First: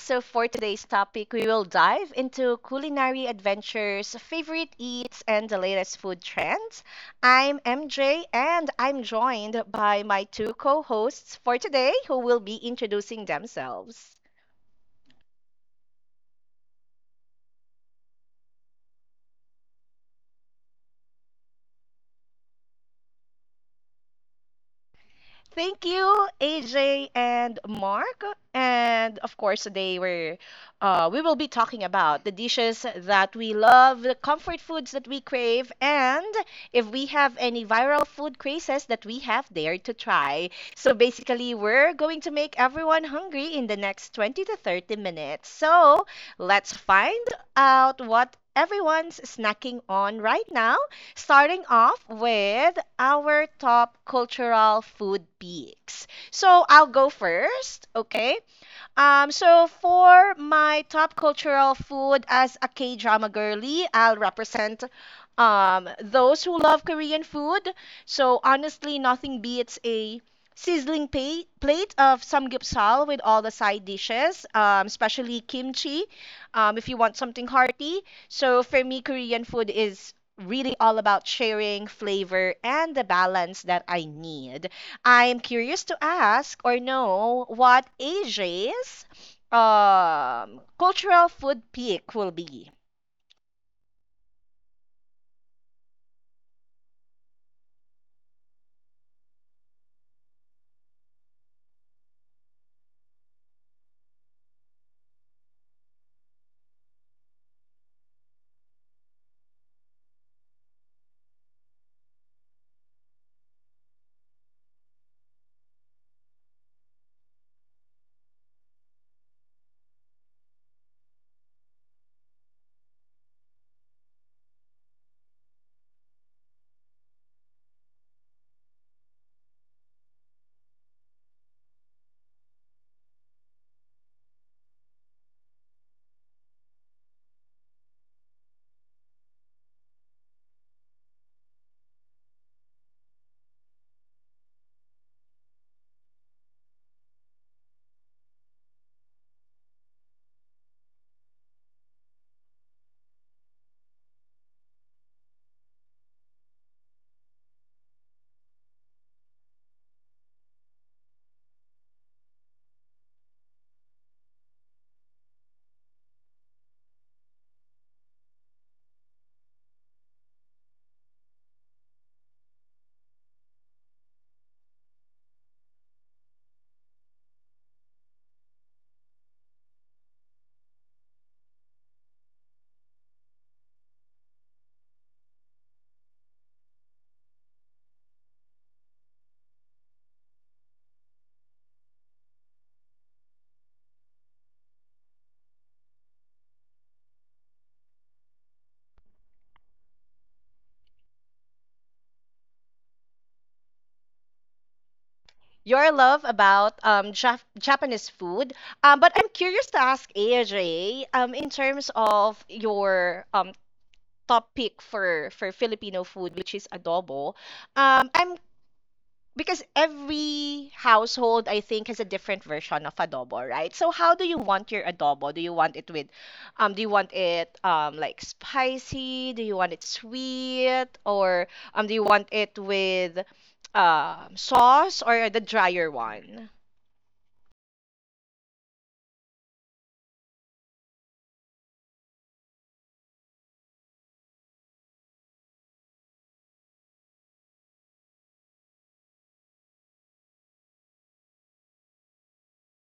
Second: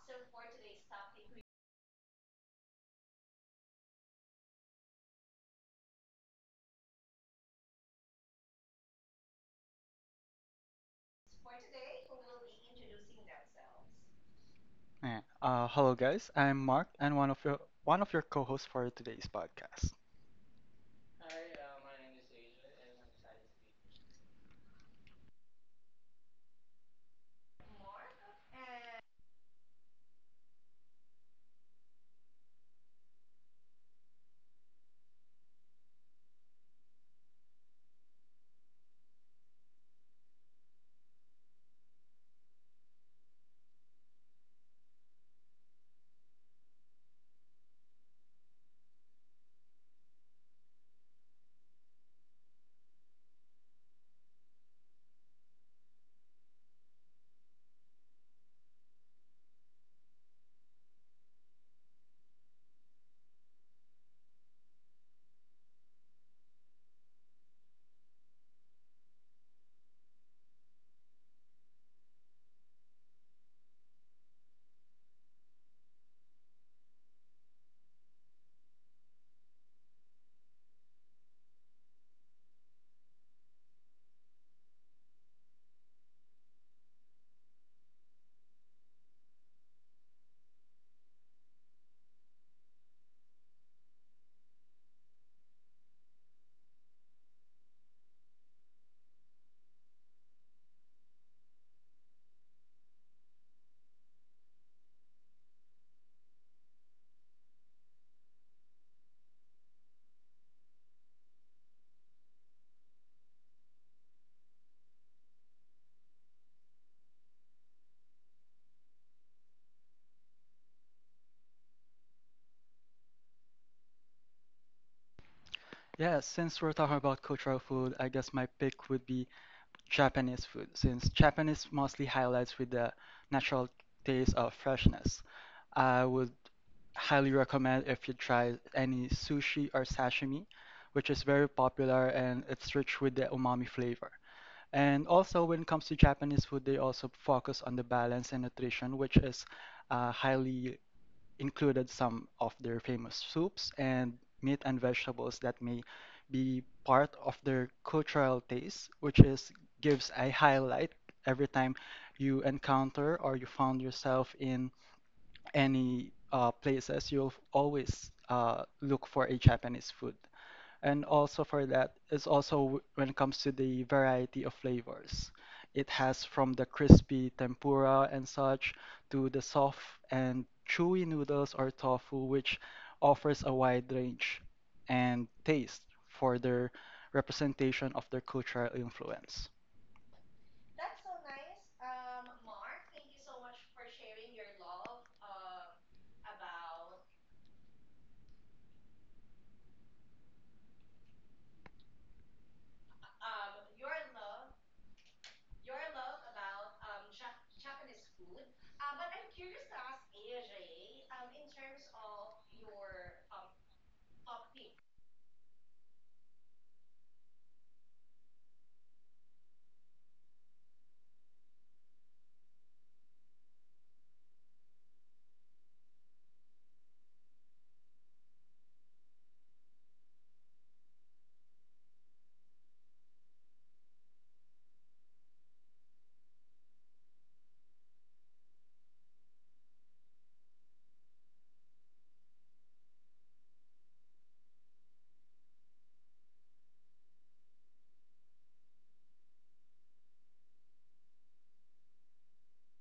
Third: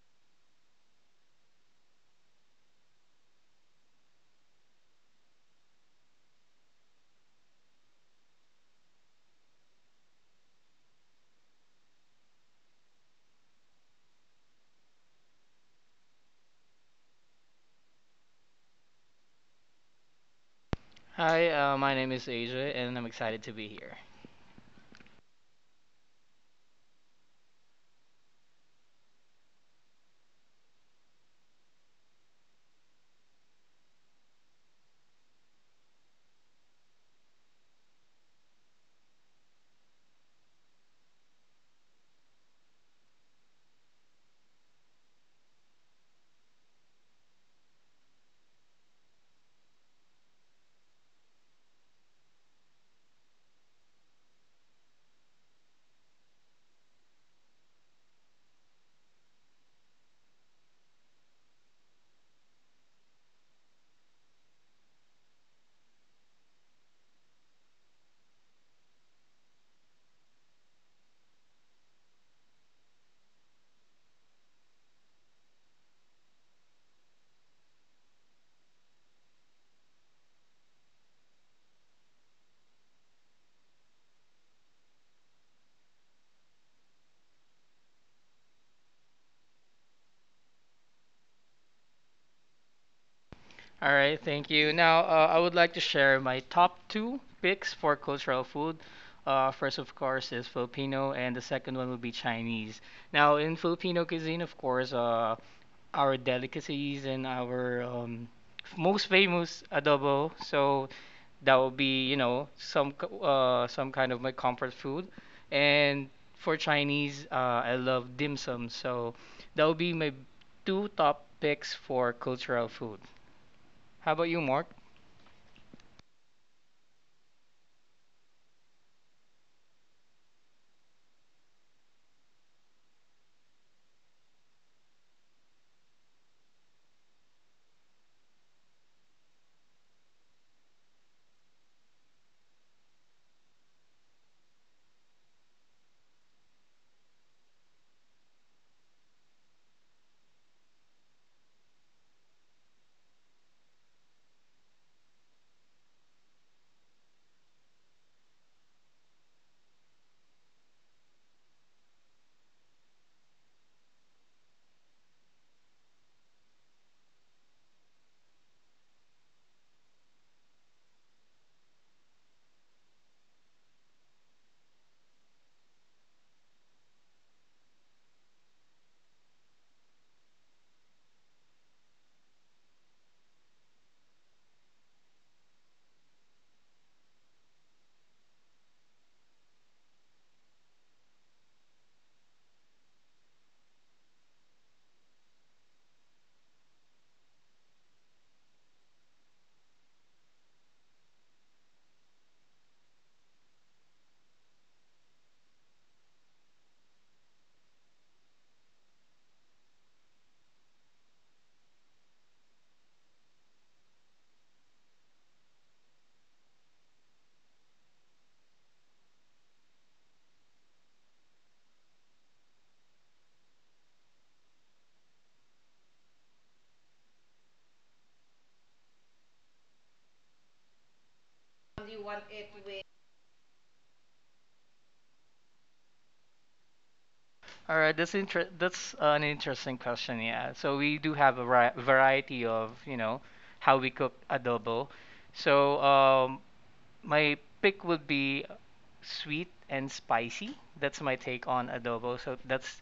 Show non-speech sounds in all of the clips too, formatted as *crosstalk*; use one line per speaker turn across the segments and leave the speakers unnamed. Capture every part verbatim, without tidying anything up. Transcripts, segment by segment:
So, for today's topic, we will dive into culinary adventures, favorite eats, and the latest food trends. I'm M J, and I'm joined by my two co hosts for today who will be introducing themselves.
Eh, Uh, hello guys, I'm Mark and one of your one of your co-hosts for today's podcast.
Hi, uh, my name is Asia, and I'm excited to be here.
Thank you, A J and Mark. And of course, today we're, uh, we will be talking about the dishes that we love, the comfort foods that we crave, and if we have any viral food crazes that we have dared to try. So basically, we're going to make everyone hungry in the next twenty to thirty minutes. So let's find out what everyone's snacking on right now, starting off with our top cultural food peaks. So I'll go first, okay? Um, so for my top cultural food, as a K drama girly, I'll represent um those who love Korean food. So honestly, nothing beats a sizzling pa- plate of samgyeopsal with all the side dishes, um, especially kimchi. Um, if you want something hearty. So for me, Korean food is really all about sharing flavor and the balance that I need. I am curious to ask or know what A J's um, cultural food pick will be.
All right, thank you. Now, uh, I would like to share my top two picks for cultural food. Uh, first, of course, is Filipino, and the second one will be Chinese. Now, in Filipino cuisine, of course, uh, our delicacies and our um, most famous adobo. So that would be, you know, some k- uh, some kind of my comfort food. And for Chinese, uh, I love dim sum. So that would be my two top picks for cultural food. How about you, Mark?
Yeah, since we're talking about cultural food, I guess my pick would be Japanese food, since Japanese mostly highlights with the natural taste of freshness. I would highly recommend if you try any sushi or sashimi, which is very popular and it's rich with the umami flavor. And also, when it comes to Japanese food, they also focus on the balance and nutrition, which is uh, highly included some of their famous soups and meat and vegetables that may be part of their cultural taste, which is gives a highlight every time you encounter or you found yourself in any uh, places, you'll always uh, look for a Japanese food. And also for that is also w- when it comes to the variety of flavors. It has from the crispy tempura and such to the soft and chewy noodles or tofu, which offers a wide range and taste for their representation of their cultural influence.
Your love about um, Jap- Japanese food, um, but I'm curious to ask A J, um, in terms of your um, top pick for for Filipino food, which is adobo. Um, I'm Because every household, I think, has a different version of adobo, right? So how do you want your adobo? Do you want it with, um do you want it um like spicy? Do you want it sweet, or um do you want it with um sauce, or the drier one?
All right, that's inter- that's an interesting question, yeah. So we do have a ri- variety of, you know, how we cook adobo. So um, My pick would be sweet and spicy. That's my take on adobo. So that's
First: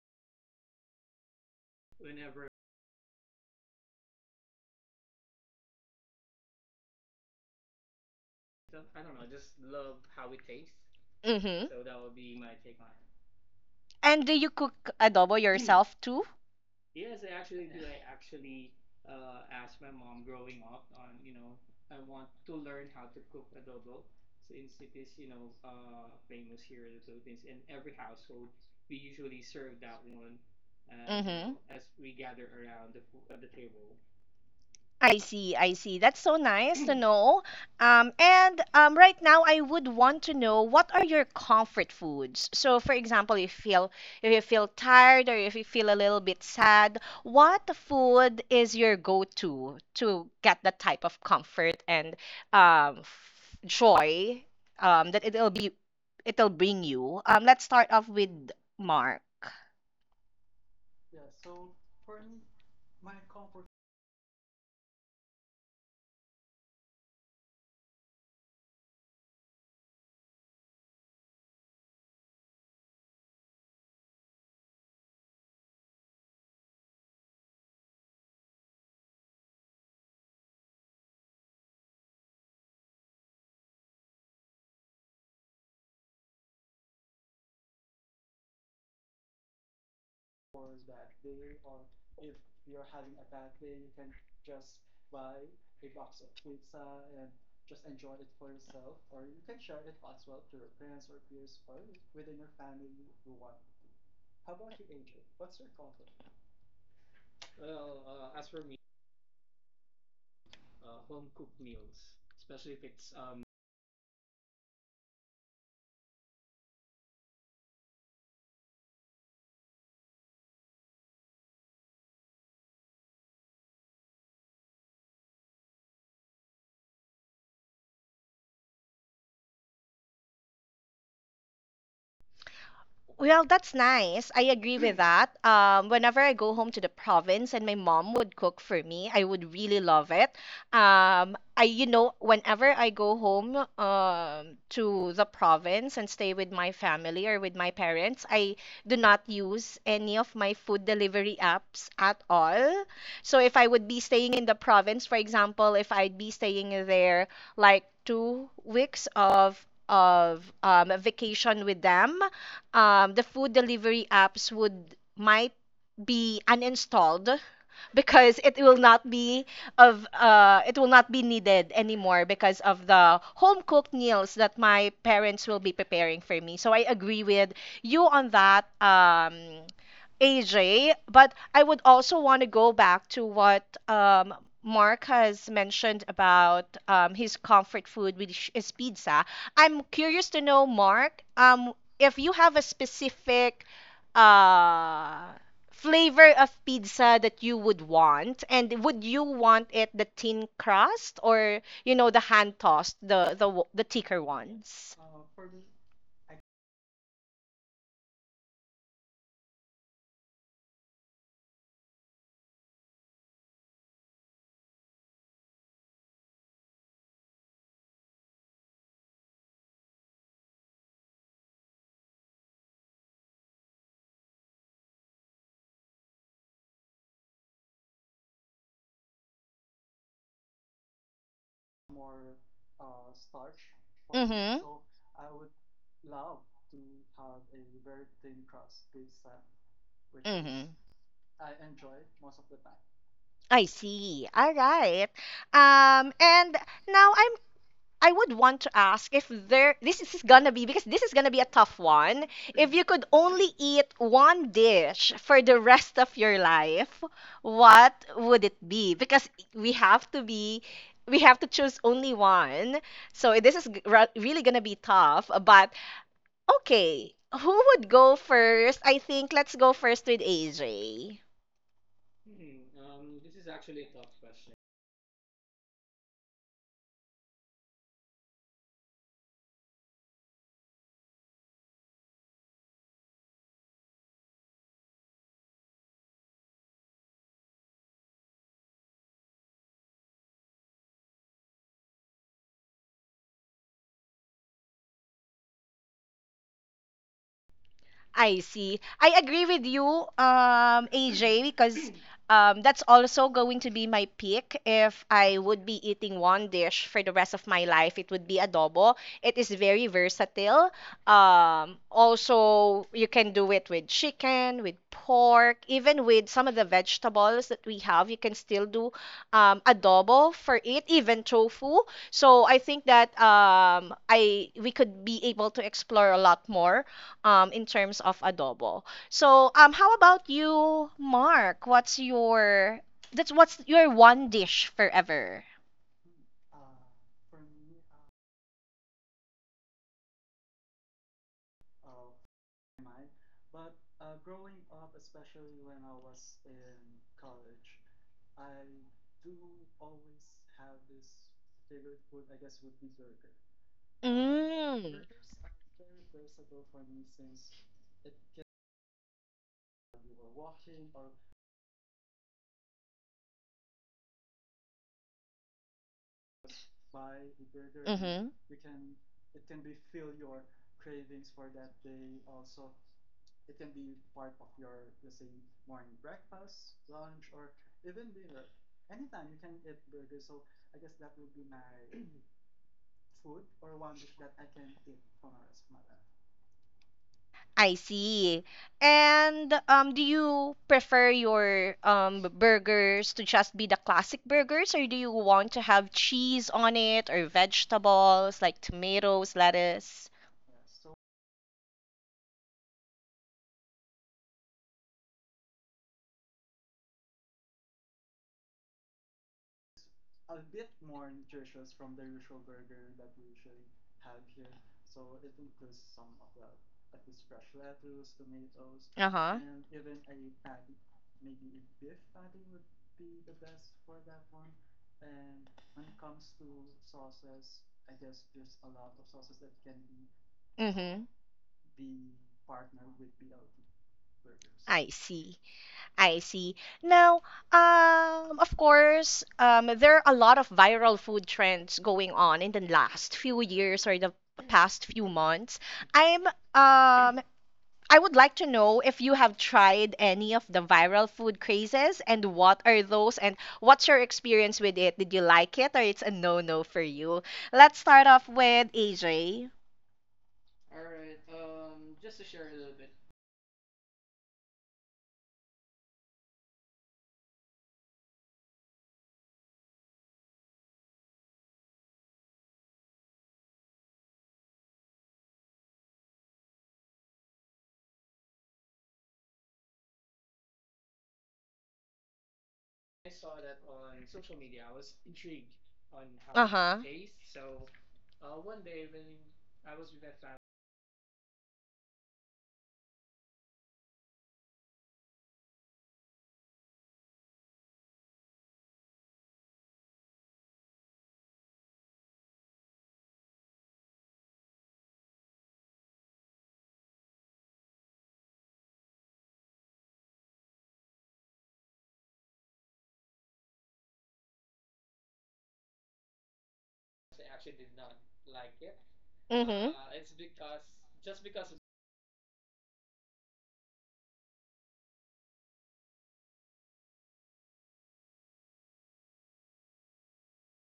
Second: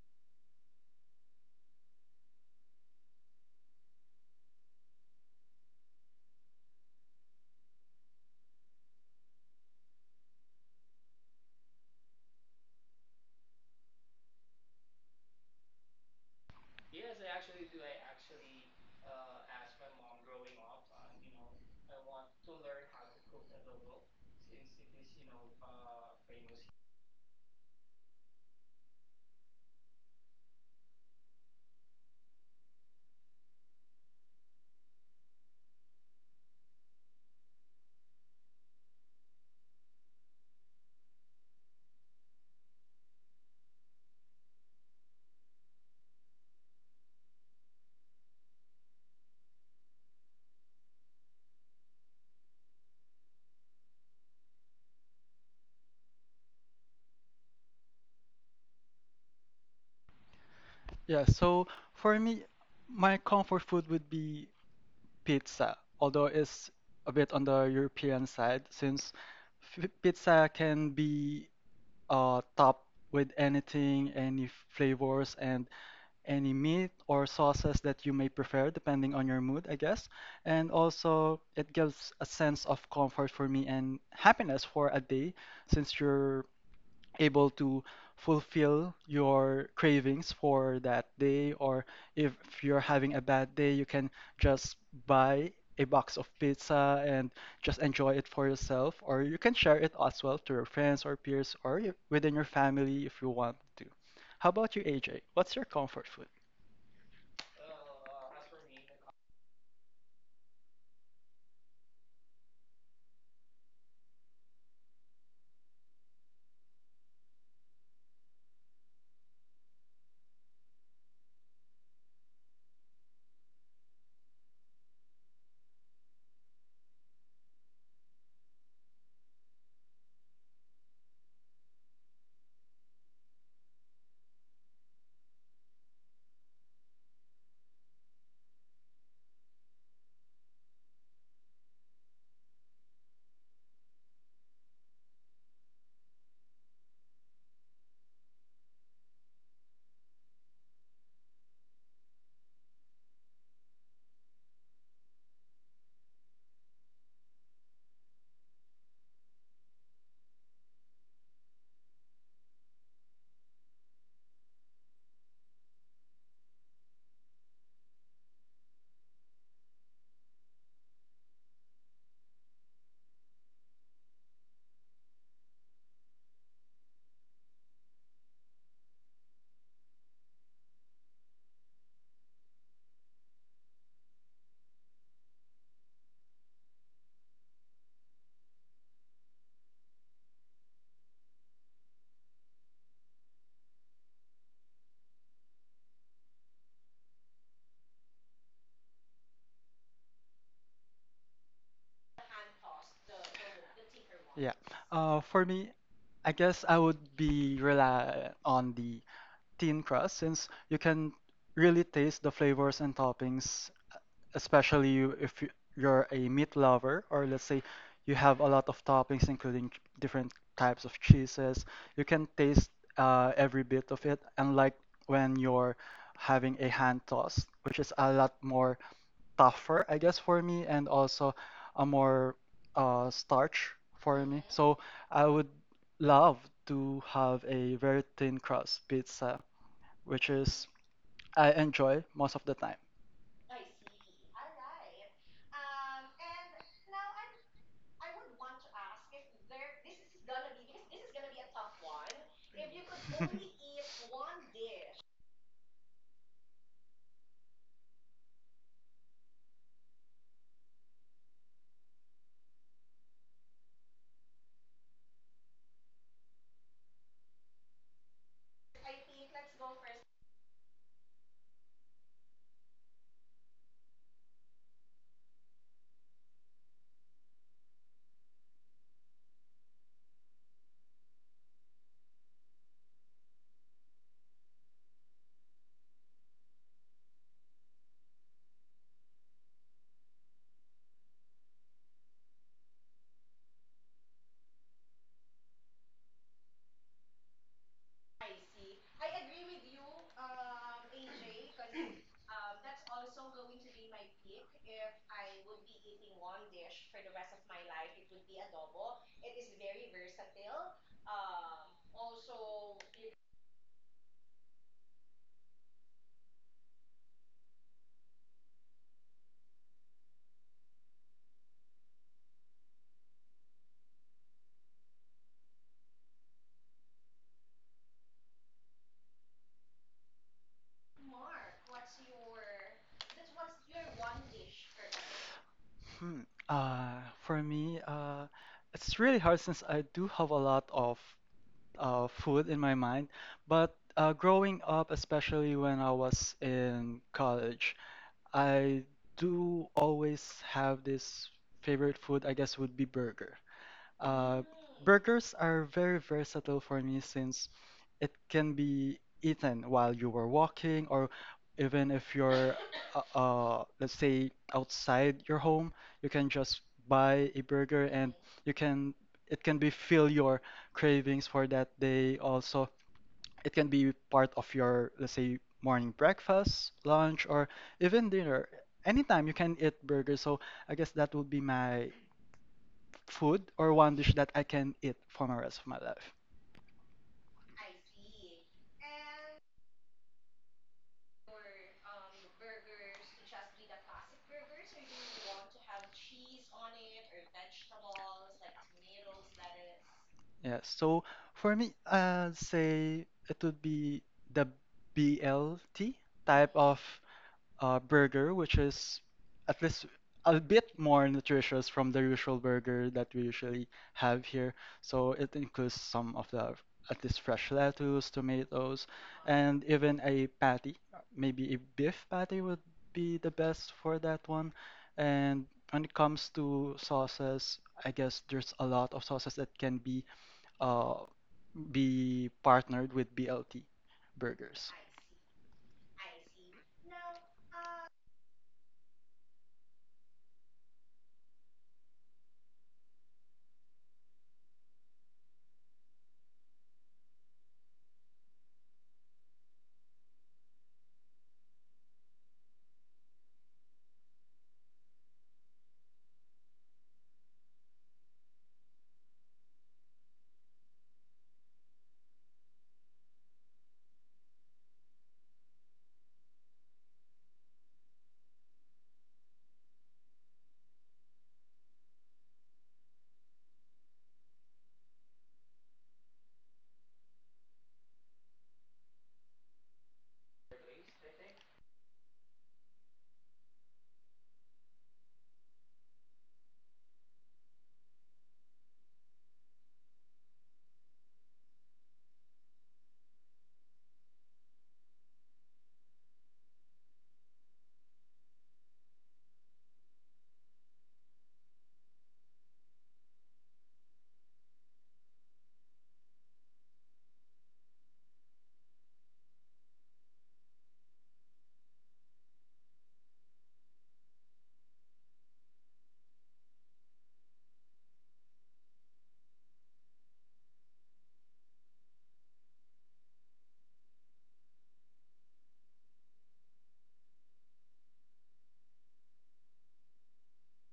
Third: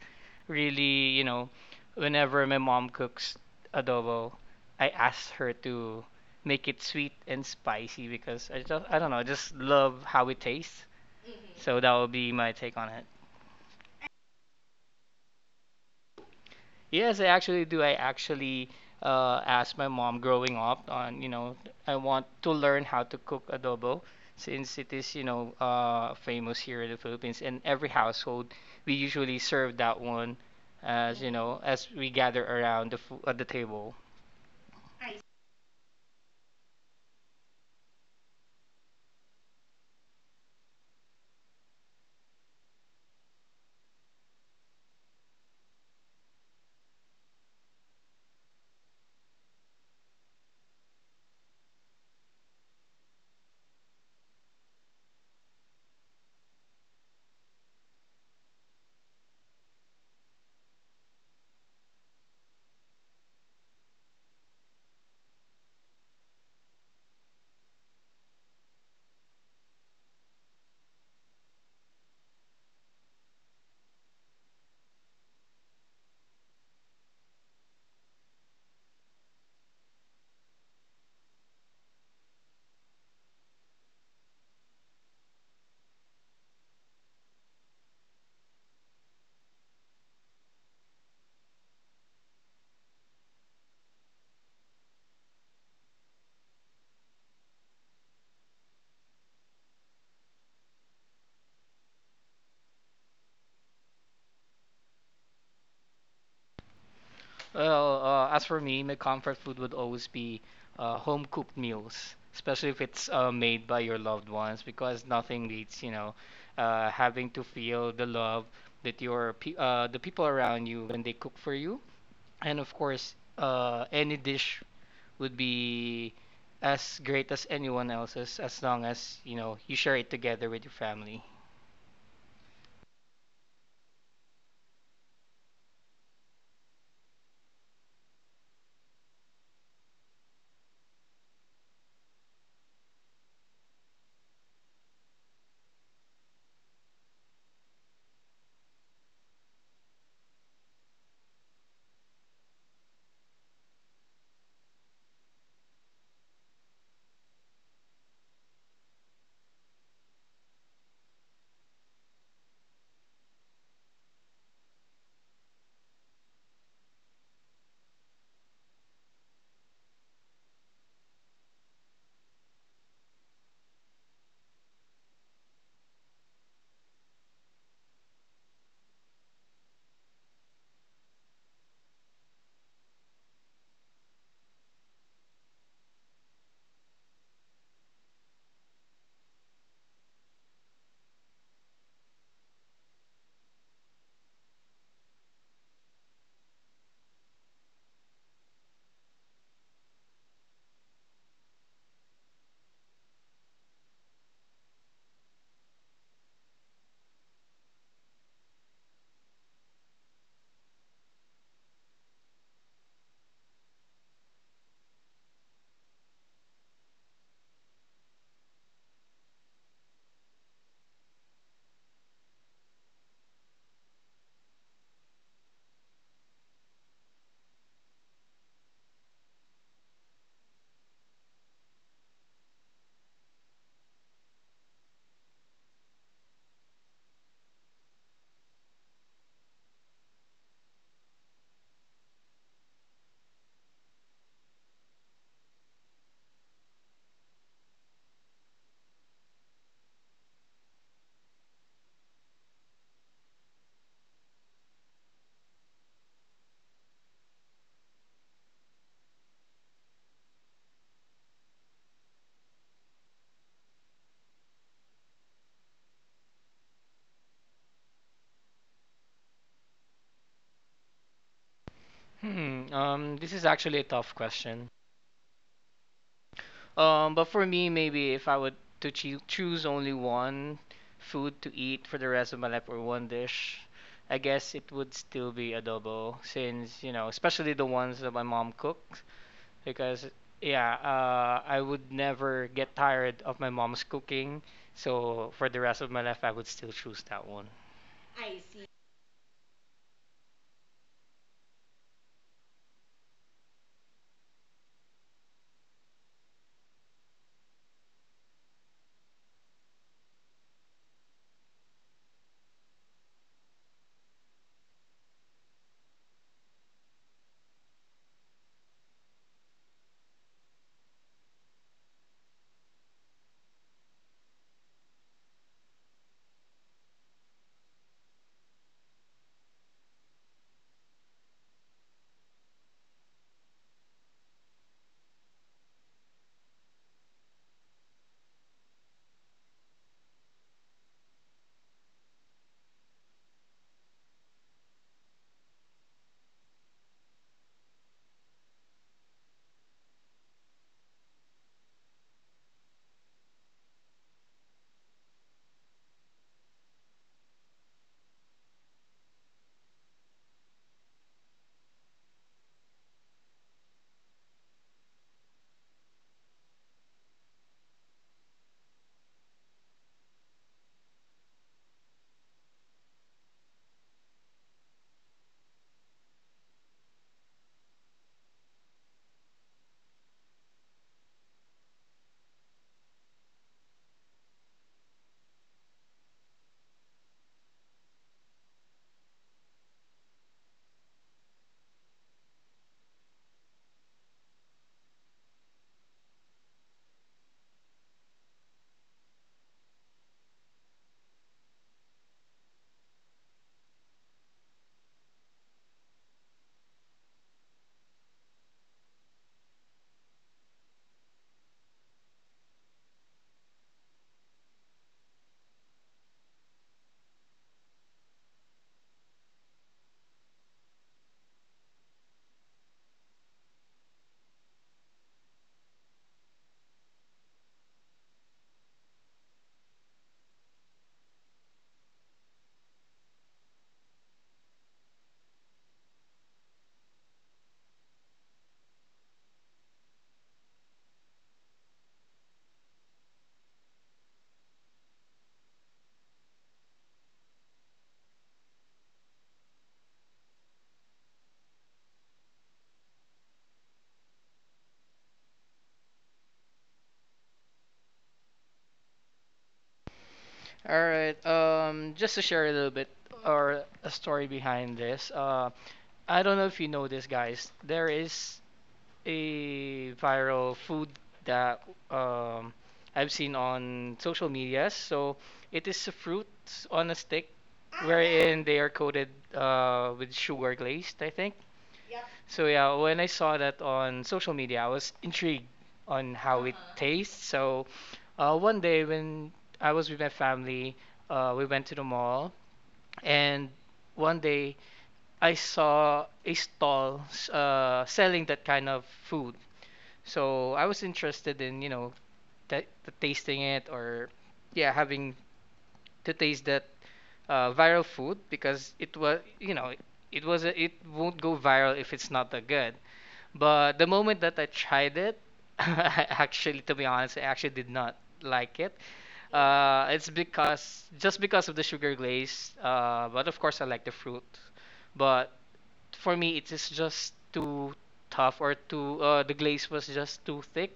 really, you know, whenever my mom cooks adobo, I ask her to make it sweet and spicy because I just, I don't know, I just love how it tastes.
Mhm.
So that would be my take on it.
And do you cook adobo yourself too?
Yes, I actually do. I actually uh, asked my mom growing up on, you know, I want to learn how to cook adobo since it is, you know, uh, famous here in the Philippines. And every household, we usually serve that one as, you know, as we gather around the, fo- at the
Mhm.
table.
I see, I see. That's so nice to know. Um, and um, right now, I would want to know what are your comfort foods. So, for example, if you feel if you feel tired, or if you feel a little bit sad, what food is your go-to to get that type of comfort and um, f- joy um, that it'll be it'll bring you? Um, let's start off with Mark.
Yeah, so for me, my comfort food would be pizza, although it's a bit on the European side since f- pizza can be uh, top with anything, any flavors, and any meat or sauces that you may prefer, depending on your mood, I guess. And also, it gives a sense of comfort for me and happiness for a day, since you're able to fulfill your cravings for that day, or if you're having a bad day, you can just buy a box of pizza and just enjoy it for yourself, or you can share it as well to your friends or peers or you, within your family if you want to. How about you, A J? What's your comfort food?
Well, uh, as for me, my comfort food would always be uh, home cooked meals, especially if it's uh, made by your loved ones, because nothing beats, you know, uh, having to feel the love that your pe- uh, the people around you when they cook for you. And of course, uh, any dish would be as great as anyone else's as long as, you know, you share it together with your family.
Well, that's nice. I agree with *laughs* that. Um, whenever I go home to the province and my mom would cook for me, I would really love it. Um, I, you know, whenever I go home um, to the province and stay with my family or with my parents, I do not use any of my food delivery apps at all. So if I would be staying in the province, for example, if I'd be staying there like two weeks of of um, vacation with them, um, the food delivery apps would might be uninstalled because it will not be of uh it will not be needed anymore because of the home cooked meals that my parents will be preparing for me. So I agree with you on that, um A J, but I would also want to go back to what um Mark has mentioned about um his comfort food, which is pizza. I'm curious to know, Mark, um, if you have a specific uh flavor of pizza that you would want, and would you want it the thin crust, or you know, the hand tossed, the the w- the thicker
Yeah.
ones?
Uh, for me, I guess I would be rely on the thin crust since you can really taste the flavors and toppings, especially you, if you- you're a meat lover, or let's say you have a lot of toppings, including ch- different types of cheeses. You can taste uh, every bit of it, unlike when you're having a hand toss, which is a lot more tougher, I guess, for me, and also a more uh, starch for me.
Mm-hmm.
So I would love to have a very thin crust pizza which
Mm-hmm.
is I enjoy most of the time.
I see, all right. um and now I'm. I would want to ask, if there this is gonna be because this is gonna be a tough one. If you could only eat
*laughs*
one dish for the rest of your life, what would it be? Because we have to be we have to choose only one. So this is g- ra- really gonna be tough, but okay. Who would go first? I think let's go first with A J.
Hmm, um, this is actually a tough question. Um, but for me, maybe if I would to choo- choose only one food to eat for the rest of my life or one dish, I guess it would still be adobo, since, you know, especially the ones that my mom cooks, because yeah, uh, I would never get tired of my mom's cooking. So for the rest of my life, I would still choose that one.
I see. I agree with you, um, A J, because um, that's also going to be my pick. If I would be eating one dish for the rest of my life, it would be adobo. It is very versatile. Um, also, you can do it with chicken, with pork, even with some of the vegetables that we have. You can still do um, adobo for it, even tofu. So I think that, um, I we could be able to explore a lot more um, in terms of adobo. So, um, how about you, Mark? What's your that's what's your one dish forever?
Hmm. Uh, for me, uh, it's really hard since I do have a lot of uh, food in my mind. But uh, growing up, especially when I was in college, I do always have this favorite food, I guess, would be burger. Uh,
Mm.
burgers are very versatile for me since it can be eaten while you were walking or even if you're uh, uh, let's say outside your home, you can just buy a burger and
Mm-hmm.
you can it can be fill your cravings for that day. Also, it can be part of your let's say morning breakfast, lunch, or even dinner. Anytime you can eat burgers. So I guess that would be my food or one dish that I can eat for the rest of my life.
I see. And um, do you prefer your, um, b- burgers to just be the classic burgers, or do you want to have cheese on it, or vegetables like tomatoes, lettuce?
Yes. So for me, I'd say it would be the B L T type of uh, burger, which is at least a bit more nutritious from the usual burger that we usually have here. So it includes some of the at least fresh lettuce, tomatoes,
Uh-huh.
and even a patty. Maybe a beef patty would be the best for that one. And when it comes to sauces, I guess there's a lot of sauces that can be uh,
Mm-hmm.
be partnered with B L T burgers.
I see. I see. Now, um, of course, um, there are a lot of viral food trends going on in the last few years, or the past few months. I'm, um, I would like to know if you have tried any of the viral food crazes, and what are those, and what's your experience with it? Did you like it, or it's a no-no for you? Let's start off with A J.
All right. Um, just to share a little bit or a story behind this. Uh, I don't know if you know this, guys. There is a viral food that um, I've seen on social medias. So it is a fruit on a stick wherein they are coated uh, with sugar glazed, I think. So yeah, when I saw that on social media, I was intrigued on how it
Uh-huh.
tastes. So uh, one day when I was with my family, uh, we went to the mall and one day I saw a stall s- uh, selling that kind of food. So I was interested in, you know, t- tasting it or yeah, having to taste that uh, viral food because it was, you know, it was a, it won't go viral if it's not that good. But the moment that I tried it, *laughs* I actually, to be honest, I actually did not like it.
Mm-hmm.
Uh, it's because just because of the sugar glaze. Uh, but of course, I like the fruit. But for me, it is just too tough or too. Uh, the glaze was just too thick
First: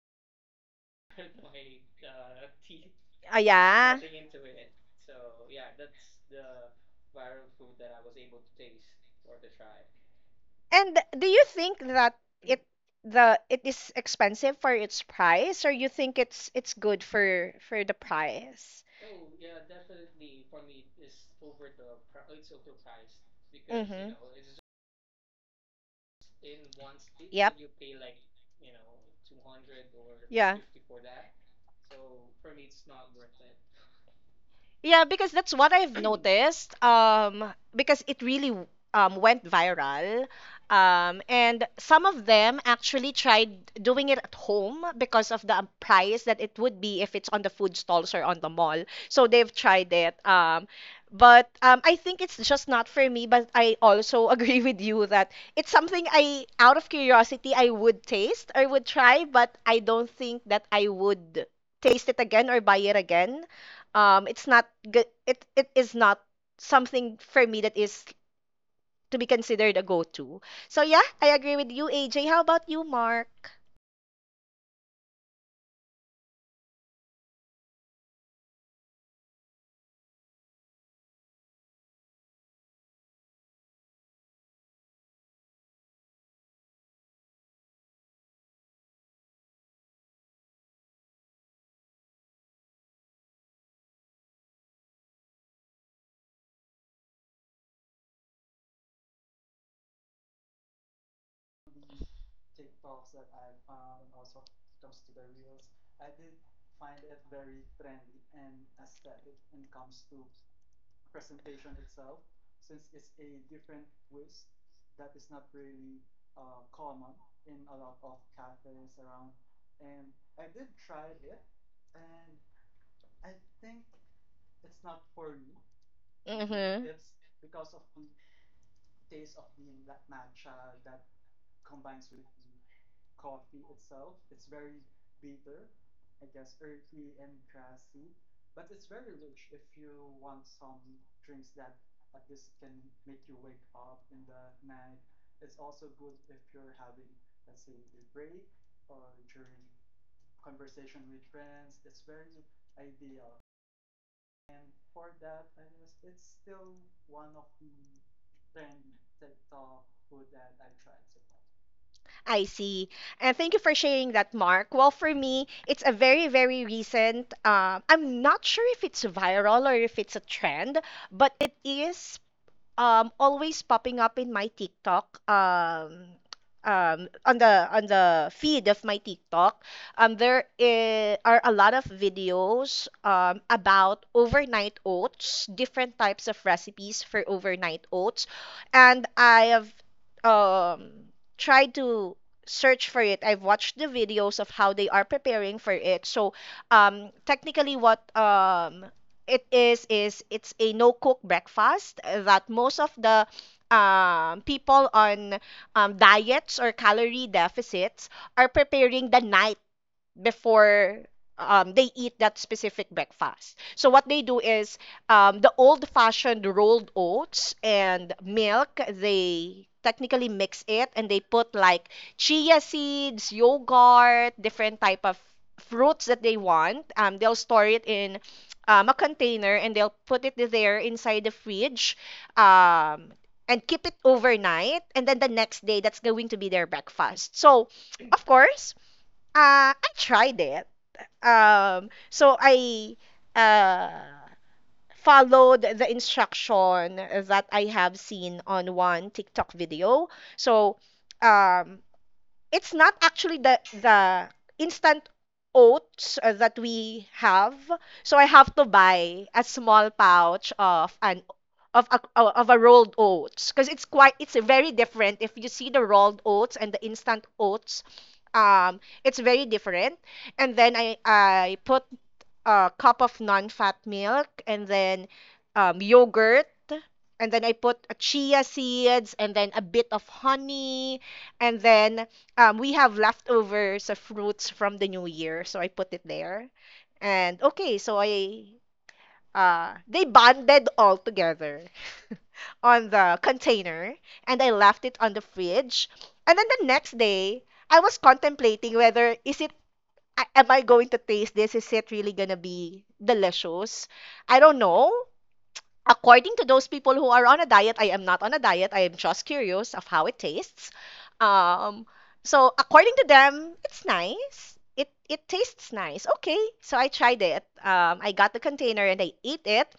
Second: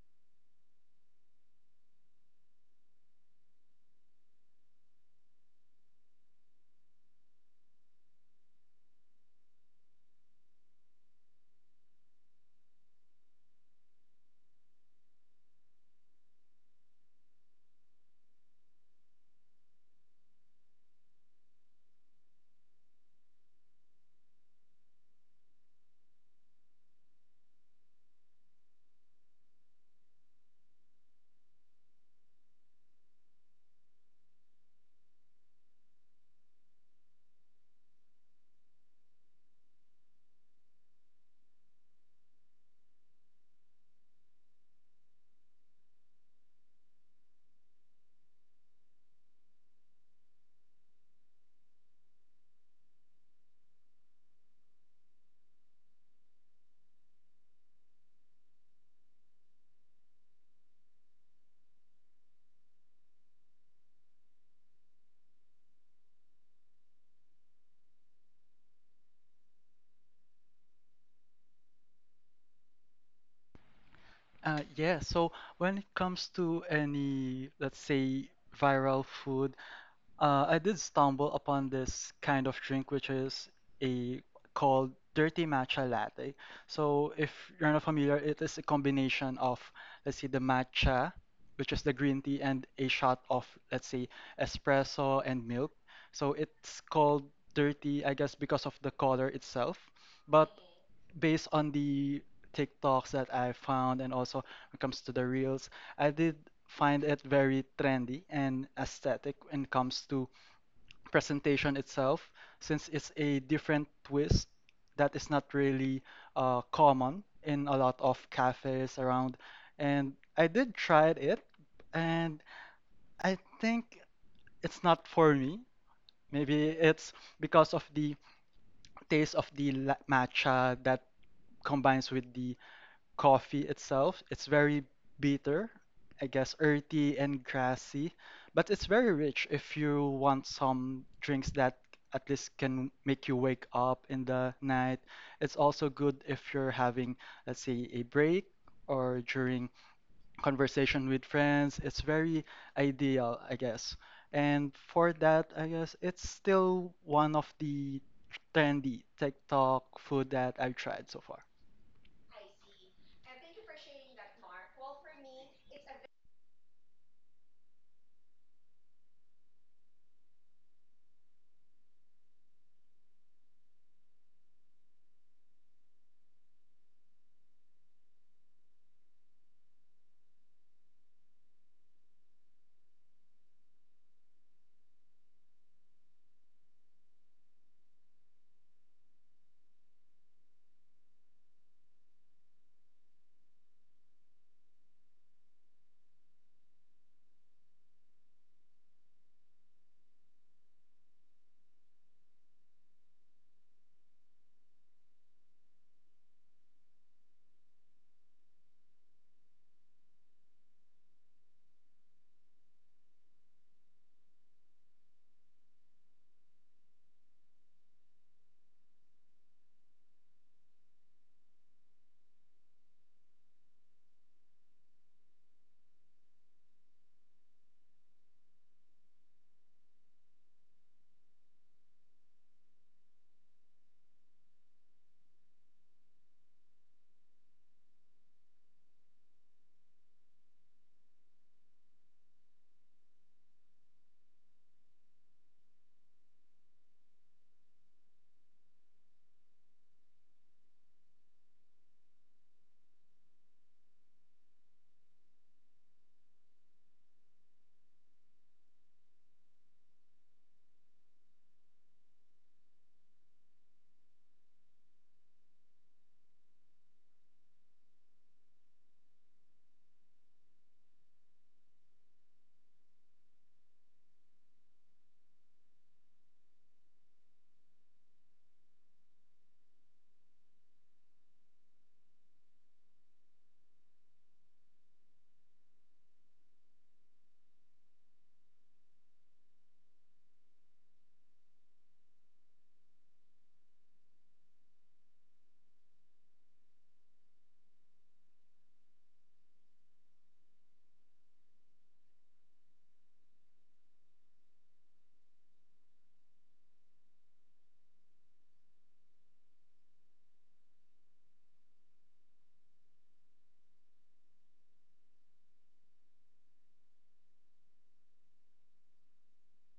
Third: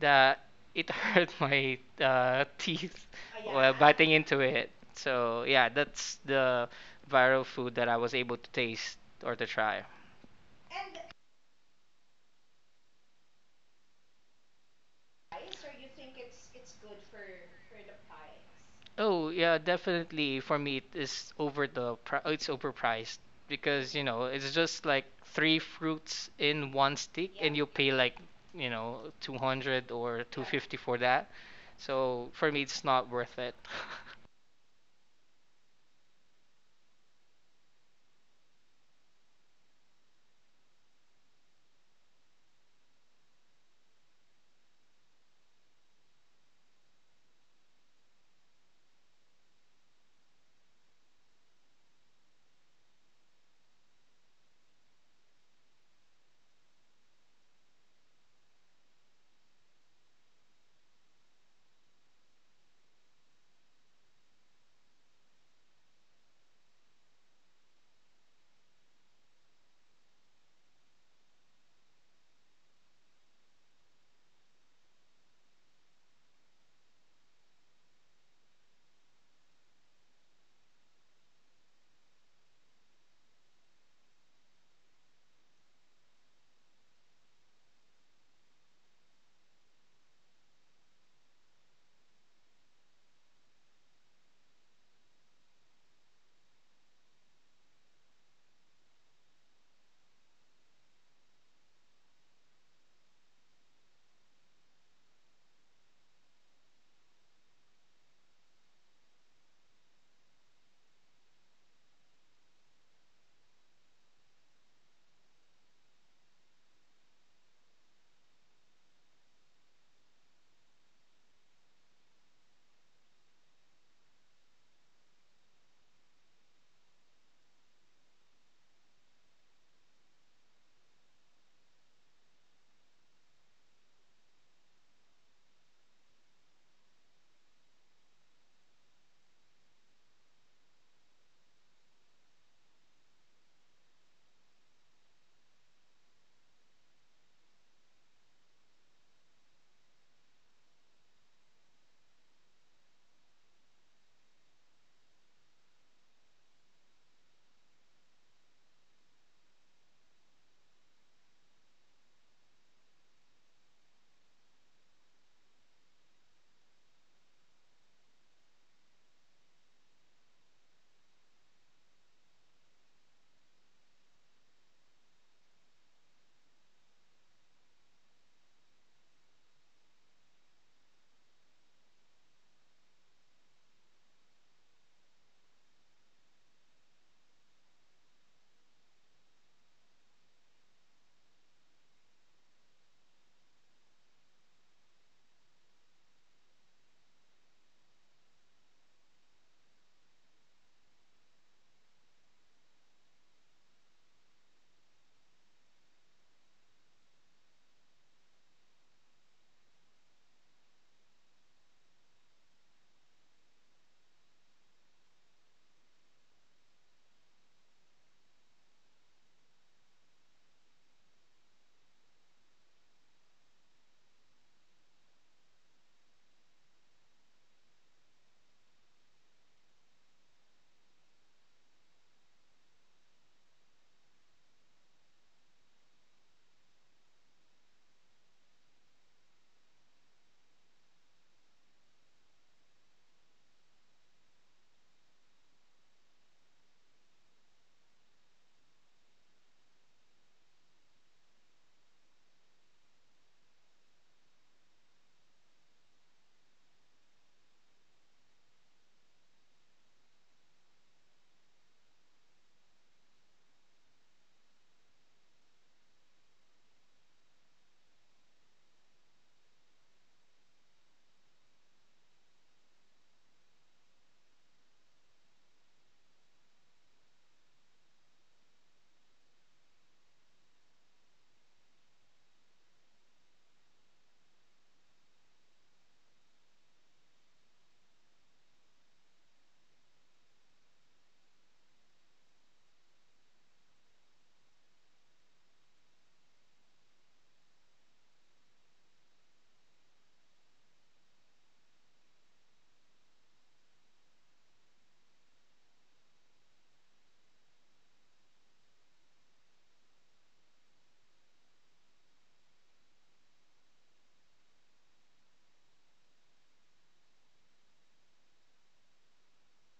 that it hurt *laughs* my uh, teeth
Uh,
while
yeah.
biting into it. So yeah, that's the viral food that I was able to taste or to try.
And do you think that, it the it is expensive for its price, or you think it's it's good for for the price?
Oh yeah, definitely for me it is over the pri- it's overpriced because you
Mm-hmm.
know it's just like three fruits in one stick
Yep.
and you pay like you know two hundred or
Yeah.
two fifty for that. So for me it's not worth it. *laughs*
Yeah, because that's what I've noticed. Um, because it really w- um, went viral. Um, and some of them actually tried doing it at home because of the price that it would be if it's on the food stalls or on the mall. So they've tried it. Um, but um, I think it's just not for me. But I also *laughs* agree with you that it's something, I, out of curiosity, I would taste or would try, but I don't think that I would taste it again or buy it again. Um it's not good, it it is not something for me that is to be considered a go-to. So yeah, I agree with you, AJ. How about you, Mark?
Uh, yeah, so when it comes to any, let's say, viral food, uh, I did stumble upon this kind of drink, which is a called dirty matcha latte. So if you're not familiar, it is a combination of, let's say, the matcha, which is the green tea, and a shot of, let's say, espresso and milk. So it's called dirty, I guess, because of the color itself. But based on the TikToks that I found, and also when it comes to the reels, I did find it very trendy and aesthetic when it comes to presentation itself, since it's a different twist that is not really uh, common in a lot of cafes around. And I did try it, and I think it's not for me. Maybe
Mm-hmm.
it's because of the taste of the la- matcha that combines with the coffee itself. It's very bitter, I guess earthy and grassy, but it's very rich if you want some drinks that at least can make you wake up in the night. It's also good if you're having, let's say, a break or during conversation with friends. It's very ideal, I guess. And for that, I guess it's still one of the trendy TikTok food that I've tried so far.
I see. And thank you for sharing that, Mark. Well, for me, it's a very, very recent. Um, I'm not sure if it's viral or if it's a trend, but it is um always popping up in my TikTok, um um on the on the feed of my TikTok. Um there i- are a lot of videos um about overnight oats, different types of recipes for overnight oats, and I have um tried to search for it. I've watched the videos of how they are preparing for it. So um technically, what um it is is it's a no cook breakfast, uh, that most of the, um, people on, um, diets or calorie deficits are preparing the night before, um, they eat that specific breakfast. So what they do is, um, the old-fashioned rolled oats and milk. They technically mix it and they put like chia seeds, yogurt, different type of fruits that they want. Um, they'll store it in, um, a container and they'll put it there inside the fridge. Um, and keep it overnight, and then the next day that's going to be their breakfast. So, of course, uh, I tried it. Um, so I uh, followed the instruction that I have seen on one TikTok video. So, um, it's not actually the the instant oats uh, that we have. So I have to buy a small pouch of an of a of a rolled oats, because it's quite it's very different if you see the rolled oats and the instant oats. Um it's very different. And then i i put a cup of non-fat milk, and then, um, yogurt, and then I put a chia seeds, and then a bit of honey, and then, um, we have leftovers of fruits from the new year, so I put it there. And okay, so I, uh, they bonded all together *laughs* on the container, and I left it on the fridge. And then the next day, I was contemplating, whether is it I, am I going to taste this? Is it really gonna be delicious? I don't know. According to those people who are on a diet, I am not on a diet. I am just curious of how it tastes. Um, so according to them, it's nice. It it tastes nice. Okay, so I tried it. Um, I got the container and I ate it,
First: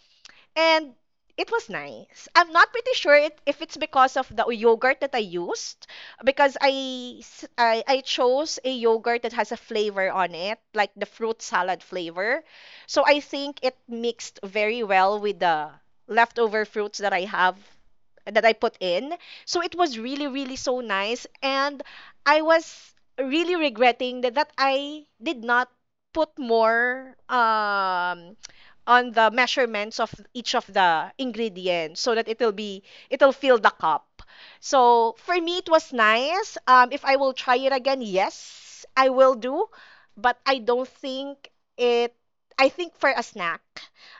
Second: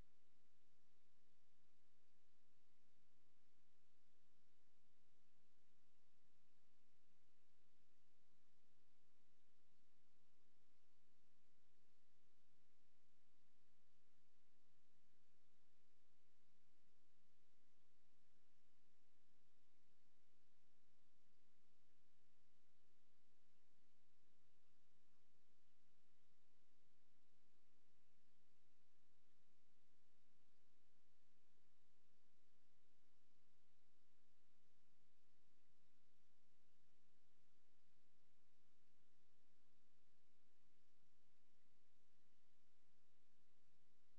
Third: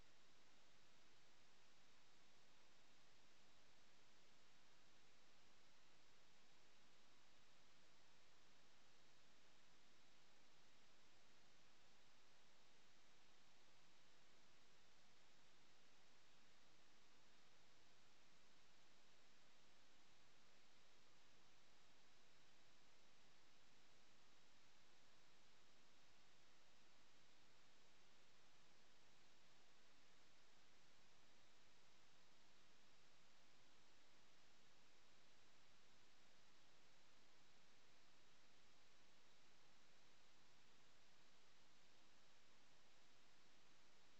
and it was nice. I'm not pretty sure, it, if it's because of the yogurt that I used, because, I, s- I I chose a yogurt that has a flavor on it, like the fruit salad flavor. So I think it mixed very well with the leftover fruits that I have, that I put in. So it was really, really so nice. And I was really regretting that, that I did not put more um on the measurements of each of the ingredients, so that it'll be it'll fill the cup. So for me it was nice. Um, if I will try it again, yes, I will do. But I don't think it I think for a snack,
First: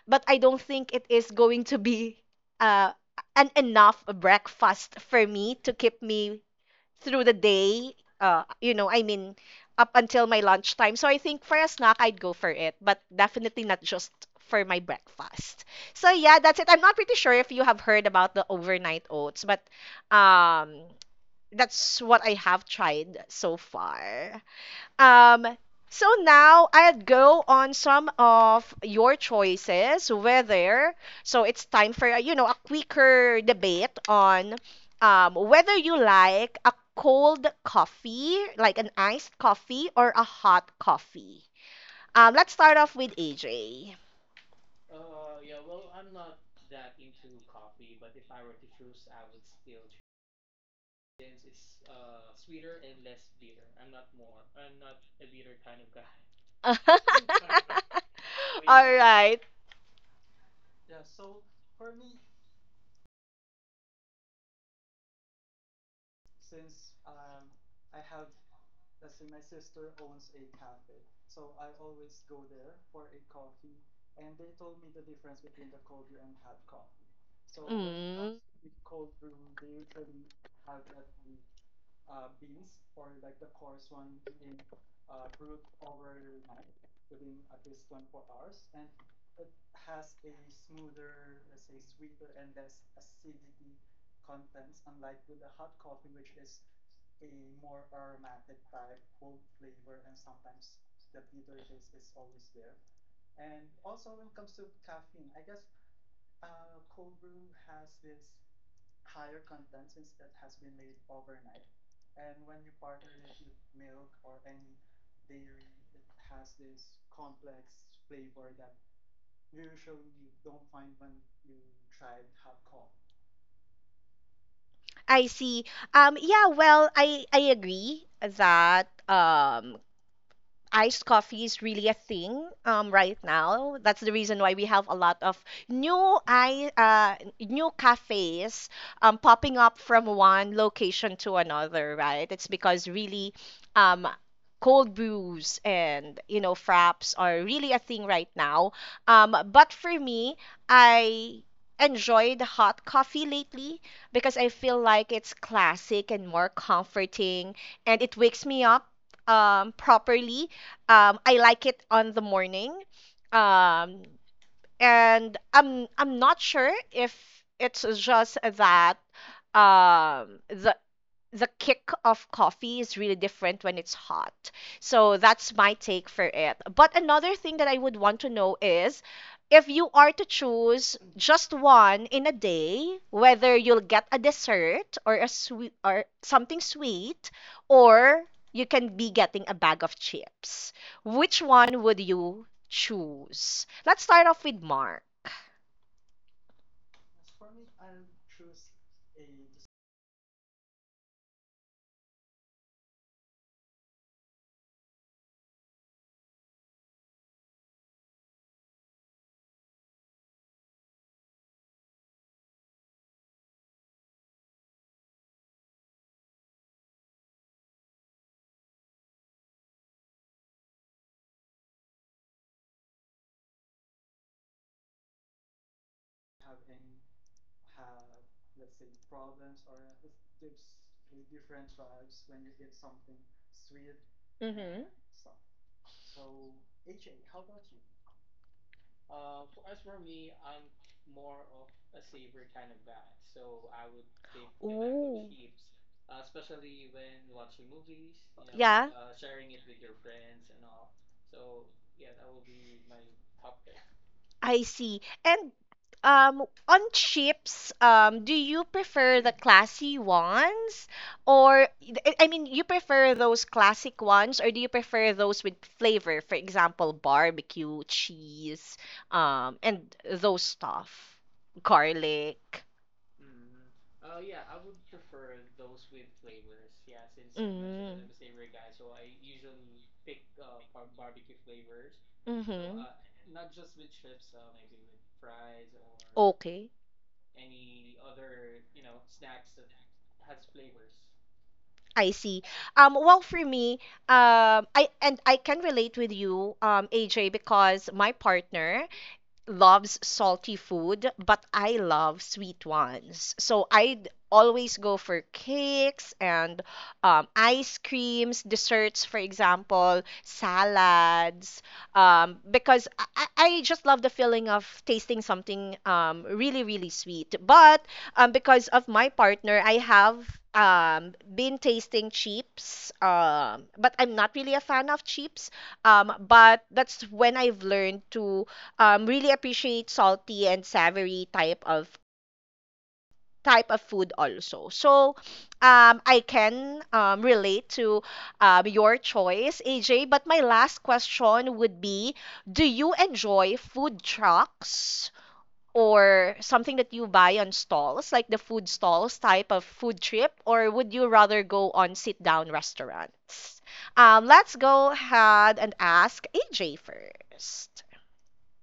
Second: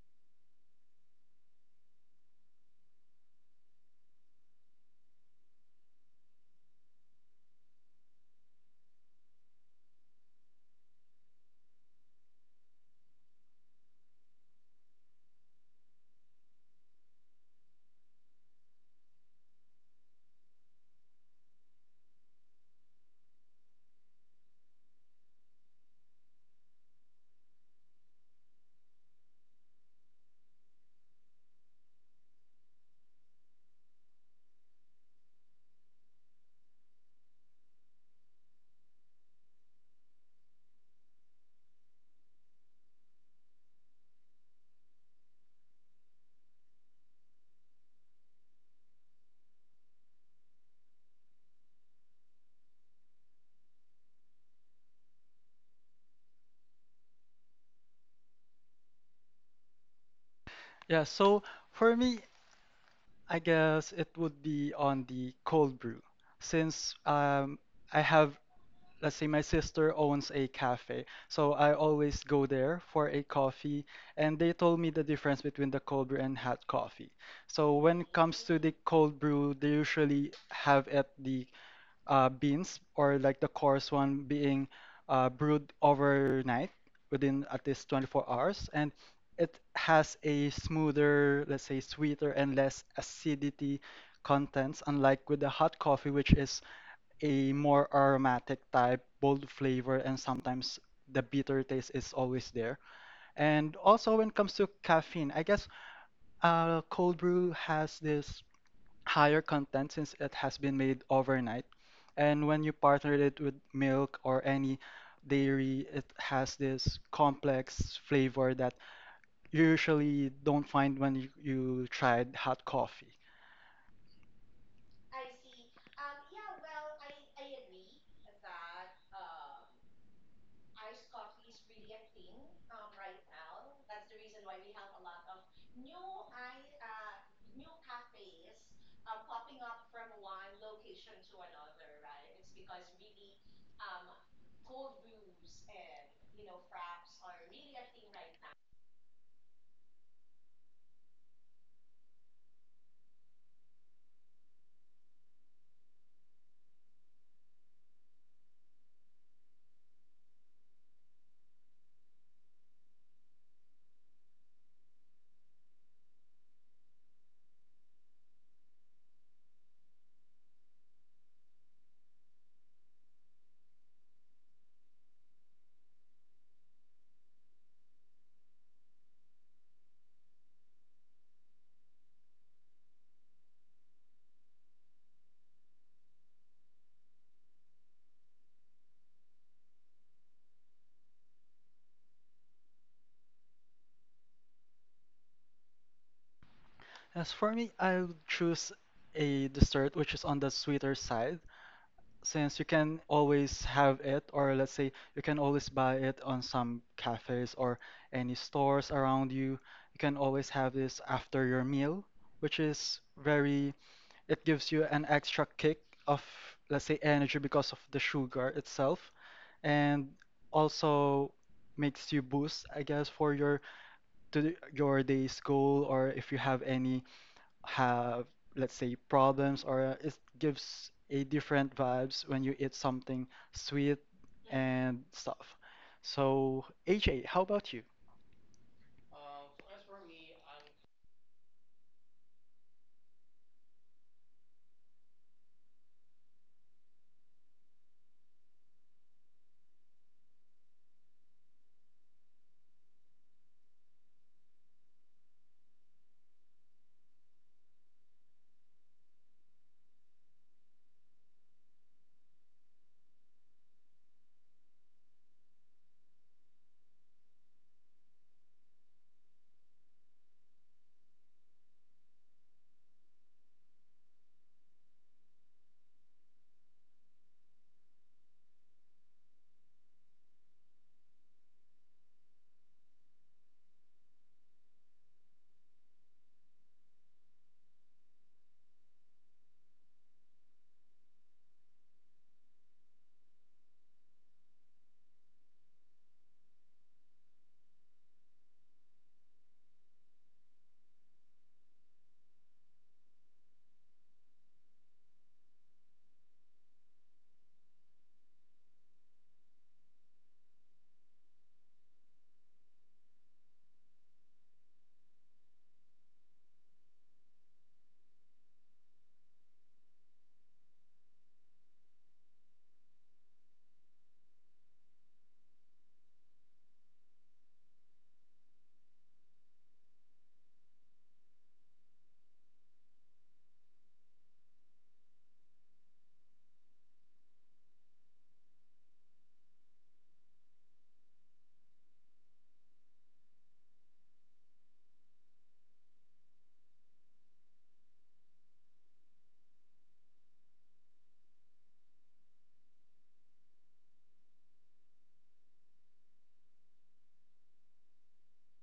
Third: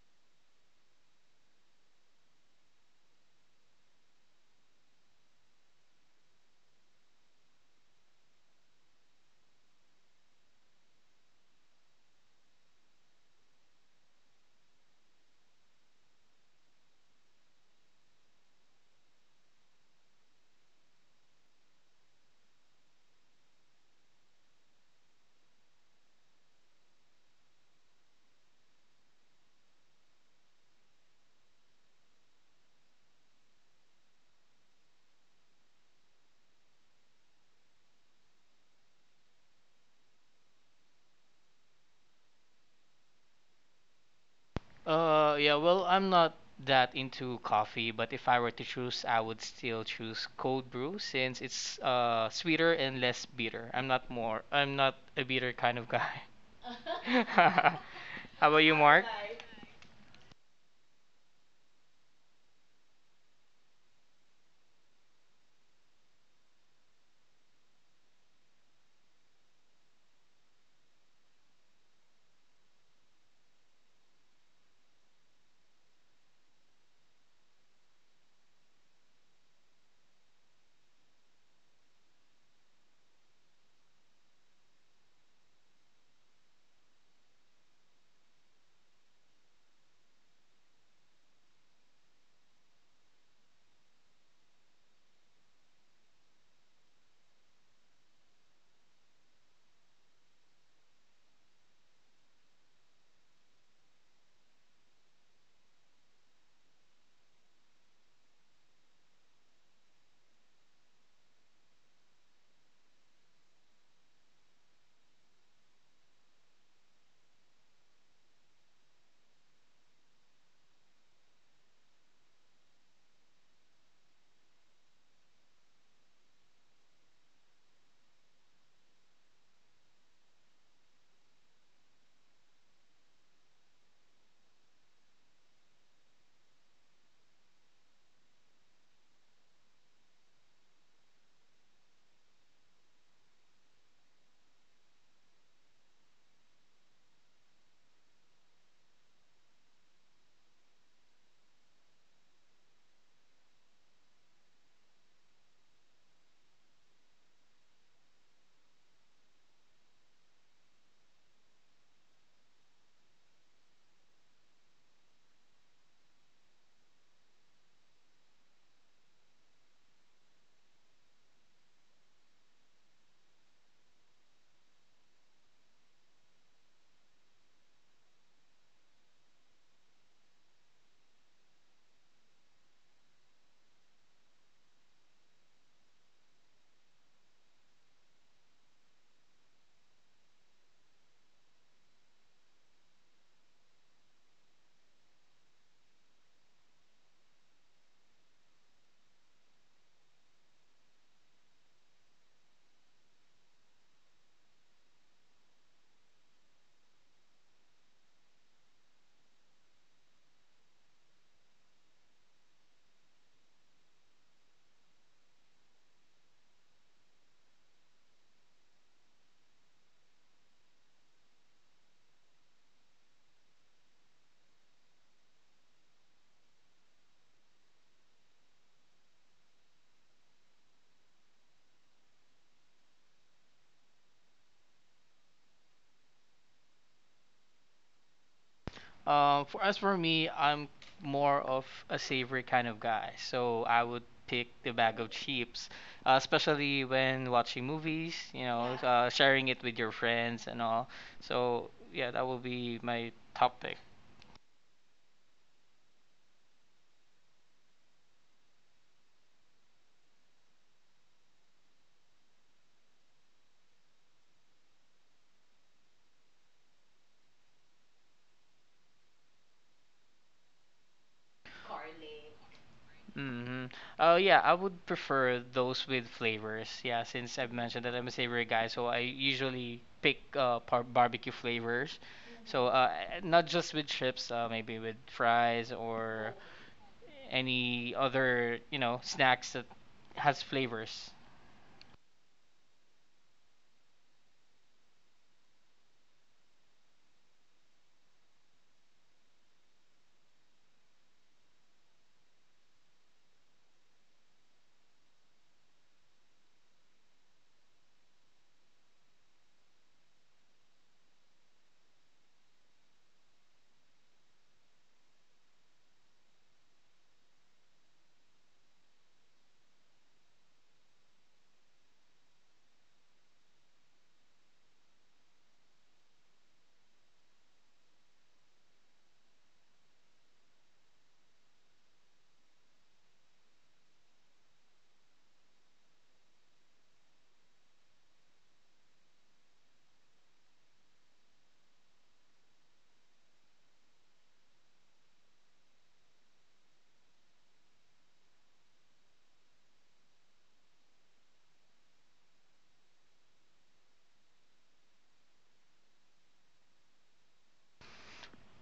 but I don't think it is going to be uh an enough breakfast for me to keep me through the day. Uh, you know, I mean, up until my lunchtime. So I think for a snack, I'd go for it, but definitely not just for my breakfast. So yeah, that's it. I'm not pretty sure if you have heard about the overnight oats, but um, that's what I have tried so far. Um, so now I'd go on some of your choices, whether, so it's time for, uh, you know, a quicker debate on um, whether you like a cold coffee, like an iced coffee, or a hot coffee. Um, let's start off with A J.
Uh, yeah, well, I'm not that into coffee, but if I were to choose, I would still choose cold brew since it's uh sweeter and less bitter. I'm not more, I'm not a bitter kind of guy.
*laughs* All
*laughs* How about you, Mark?
right.
Yeah, so for me, I guess it would be on the cold brew, since um, I have, let's say, my sister owns a cafe, so I always go there for a coffee, and they told me the difference between the cold brew and hot coffee. So when it
Mm.
comes to the cold brew, they usually have at the uh, beans or like the coarse one being uh, brewed overnight within at least twenty-four hours, and it has a smoother, let's say, sweeter and less acidity contents, unlike with the hot coffee, which is a more aromatic type bold flavor, and sometimes the bitter taste is always there. And also when it comes to caffeine, I guess uh, cold brew has this higher content since it has been made overnight. And when you partner it with milk or any dairy, it has this complex flavor that you usually don't find when you, you tried hot coffee.
I see. Um, yeah, well, I I agree that um iced coffee is really a thing um, right now. That's the reason why we have a lot of new i uh, new cafes um, popping up from one location to another, right? It's because really um, cold brews and, you know, fraps are really a thing right now. Um, but for me, I enjoyed hot coffee lately because I feel like it's classic and more comforting, and it wakes me up um properly. um, I like it on the morning. Um, and I'm I'm not sure if it's just that um the the kick of coffee is really different when it's hot. So that's my take for it. But another thing that I would want to know is if you are to choose just one in a day, whether you'll get a dessert or a sweet or something sweet, or you can be getting a bag of chips. Which one would you choose? Let's start off with Mark.
As for me, I'll choose a dessert which is on the sweeter side, since you can always have it, or let's say you can always buy it on some cafes or any stores around you. You can always have this after your meal, which is very, it gives you an extra kick of, let's say, energy because of the sugar itself, and also makes you boost, I guess, for your to your day's goal, or if you have any have, let's say, problems, or it gives a different vibes when you eat something sweet
Mm-hmm.
and stuff. So, A J, how about you?
Um, for as for me, I'm more of a savory kind of guy, so I would pick the bag of
Ooh.
chips, uh, especially when watching movies, you know,
Yeah,
uh, sharing it with your friends and all. So yeah, that will be my topic.
I see. And um, on chips, um, do you prefer the classy ones, or I I mean, you prefer those classic ones, or do you prefer those with flavor? For example, barbecue, cheese, um, and those stuff, garlic.
Hmm. Oh yeah, I would prefer those with flavors. Yeah, since I've mentioned that
Mm.
I'm a savory guy, so I usually pick uh par- barbecue flavors. So
Mm-hmm.
uh, not just with chips, uh, maybe with fries or
Okay.
any other, you know, snacks that has flavors.
I see. Um, well, for me, um, I and I can relate with you, um, A J, because my partner loves salty food, but I love sweet ones. So I'd always go for cakes and um, ice creams, desserts, for example, salads, um, because I, I I just love the feeling of tasting something um, really, really sweet. But um, because of my partner, I have um, been tasting chips, um, but I'm not really a fan of chips. Um, but that's when I've learned to um, really appreciate salty and savory type of type of food also. So um, I can um, relate to um, your choice, A J. But my last question would be, do you enjoy food trucks? Or something that you buy on stalls, like the food stalls type of food trip, or would you rather go on sit down restaurants? Um, let's go ahead and ask A J first.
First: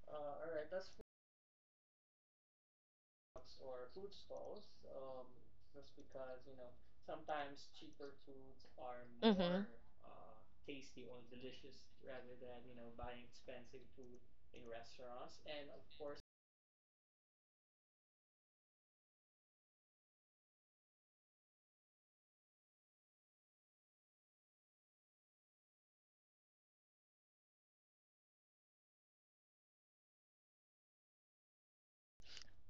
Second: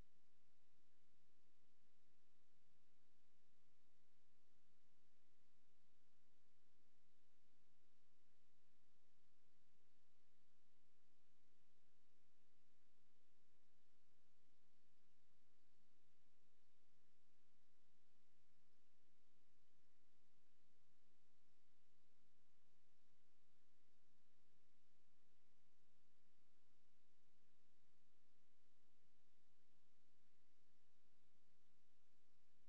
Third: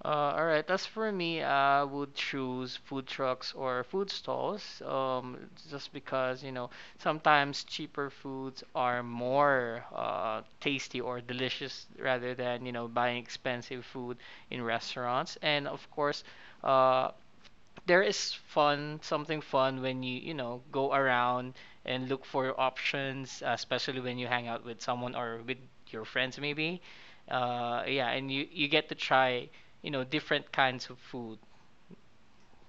Uh, all right. As for me, I would choose food trucks or food stalls, um, just because, you know, sometimes cheaper foods are
Mm-hmm.
more uh, tasty or delicious rather than, you know, buying expensive food in restaurants. And of course, uh, there is fun, something fun when you, you know, go around and look for options, uh, especially when you hang out with someone or with your friends maybe. Uh, yeah, and you you get to try, you know, different kinds of food.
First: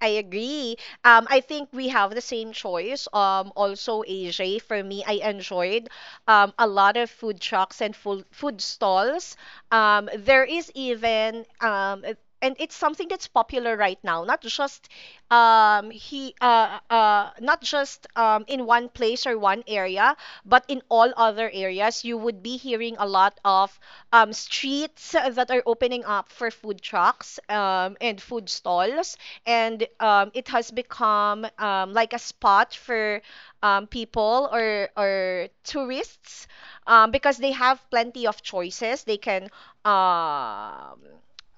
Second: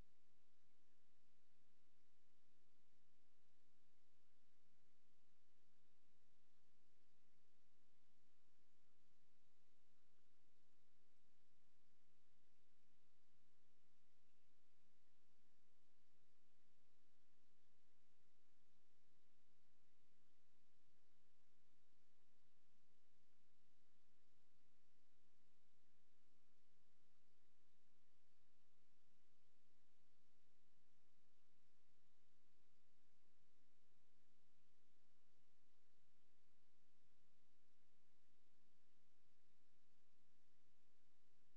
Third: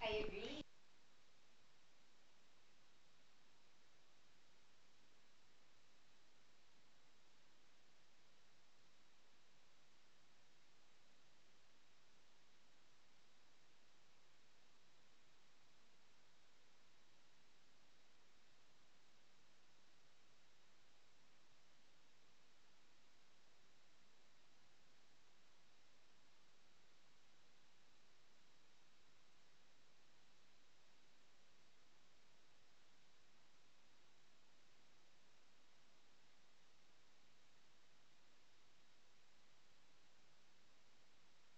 I agree. Um, I think we have the same choice. Um, also A J, for me, I enjoyed um, a lot of food trucks and food food stalls. Um, there is even um, it- and it's something that's popular right now, not just um, he uh, uh, not just um, in one place or one area, but in all other areas, you would be hearing a lot of um, streets that are opening up for food trucks um, and food stalls, and um, it has become um, like a spot for um, people or or tourists, um, because they have plenty of choices. They can um,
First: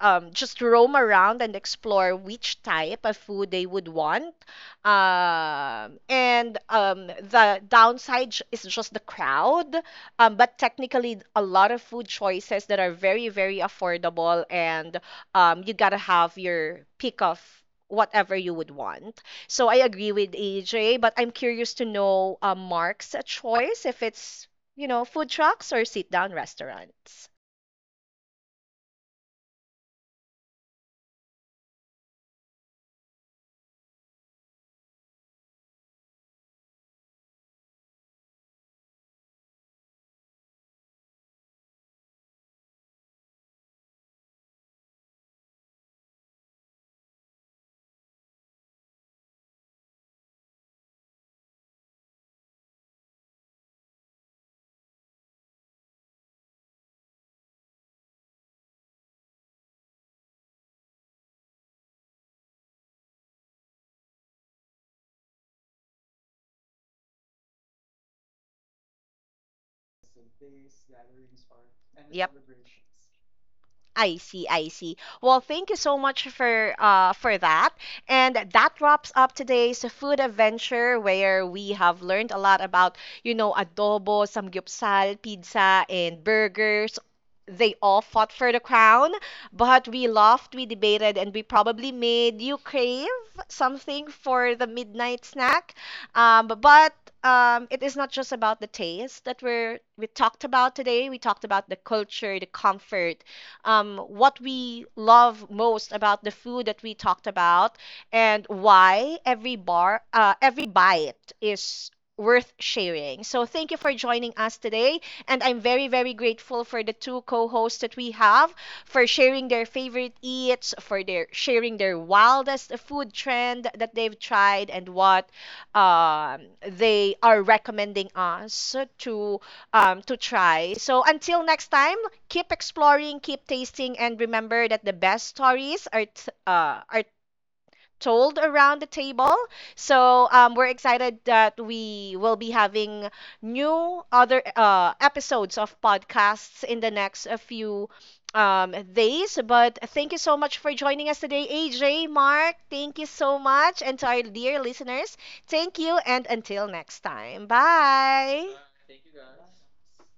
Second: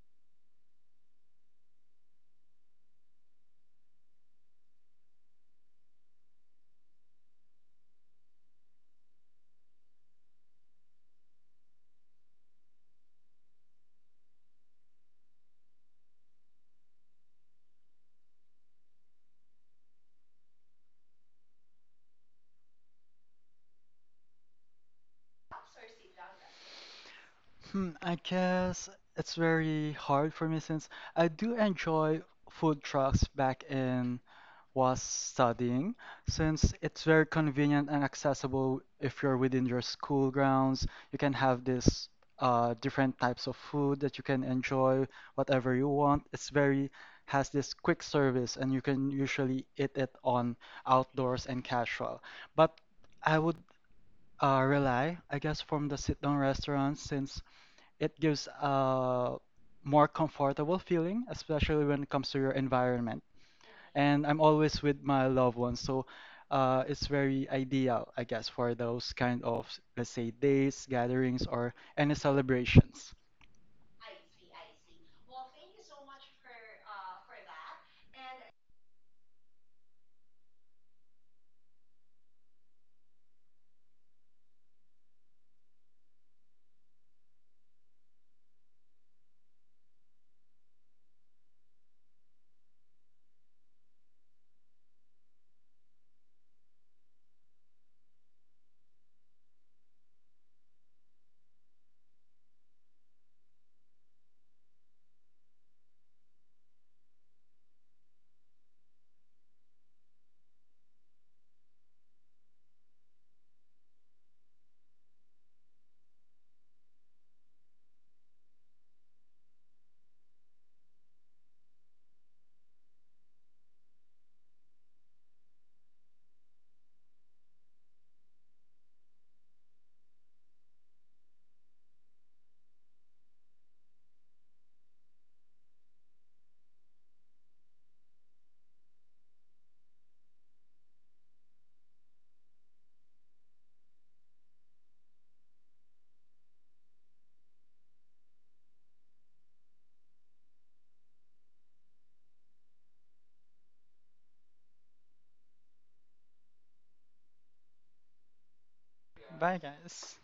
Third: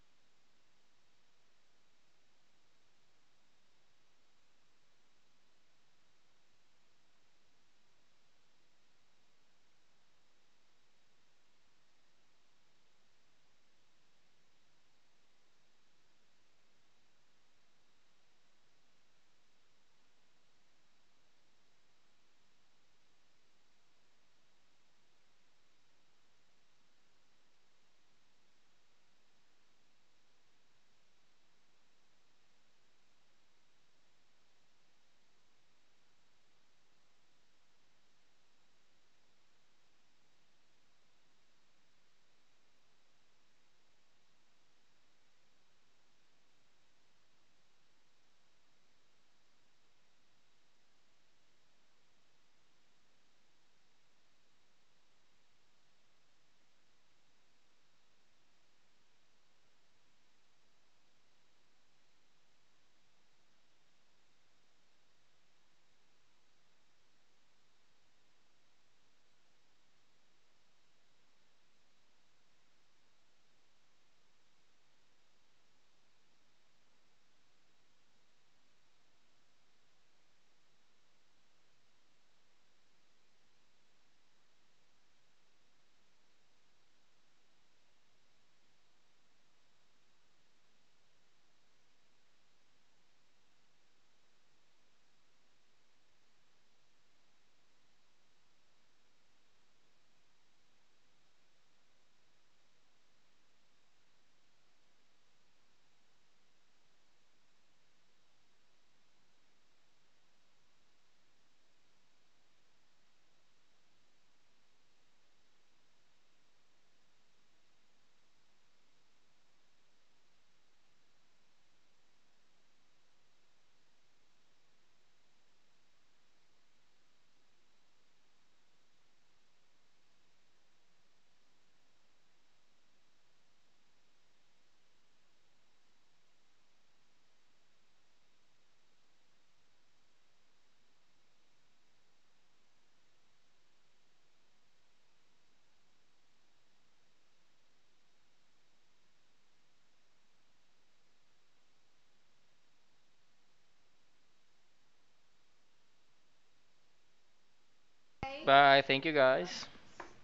um, just roam around and explore which type of food they would want. Um, and um, the downside j- is just the crowd, um, but technically a lot of food choices that are very, very affordable, and um, you gotta have your pick of whatever you would want. So I agree with A J, but I'm curious to know uh, Mark's choice if it's, you know, food trucks or sit down restaurants.
Hmm, I guess it's very hard for me since I do enjoy food trucks back in was studying, since it's very convenient and accessible if you're within your school grounds. You can have this uh, different types of food that you can enjoy whatever you want. It's very has this quick service and you can usually eat it on outdoors and casual. But I would uh, rely, I guess, from the sit-down restaurants since it gives a more comfortable feeling, especially when it comes to your environment. And I'm always with my loved ones, so uh, it's very ideal, I guess, for those kind of, let's say, days, gatherings, or any
Yep.
celebrations.
I see, I see. Well, thank you so much for uh for that. And that wraps up today's food adventure where we have learned a lot about, you know, adobo, samgyeopsal, pizza, and burgers. They all fought for the crown, but we laughed, we debated, and we probably made you crave something for the midnight snack. Um, but um, it is not just about the taste that we're we talked about today. We talked about the culture, the comfort, um, what we love most about the food that we talked about and why every bar, uh, every bite is worth sharing. So thank you for joining us today. And I'm very, very grateful for the two co-hosts that we have for sharing their favorite eats, for their sharing their wildest food trend that they've tried and what um, they are recommending us to um, to try. So until next time, keep exploring, keep tasting, and remember that the best stories are t- uh, are told around the table. So um, we're excited that we will be having new other uh, episodes of podcasts in the next uh, few um, days. But thank you so much for joining us today, A J, Mark. Thank you so much, and to our dear listeners, thank you, and until next time, bye.
Bye. Thank you
Bye,
guys.
guys.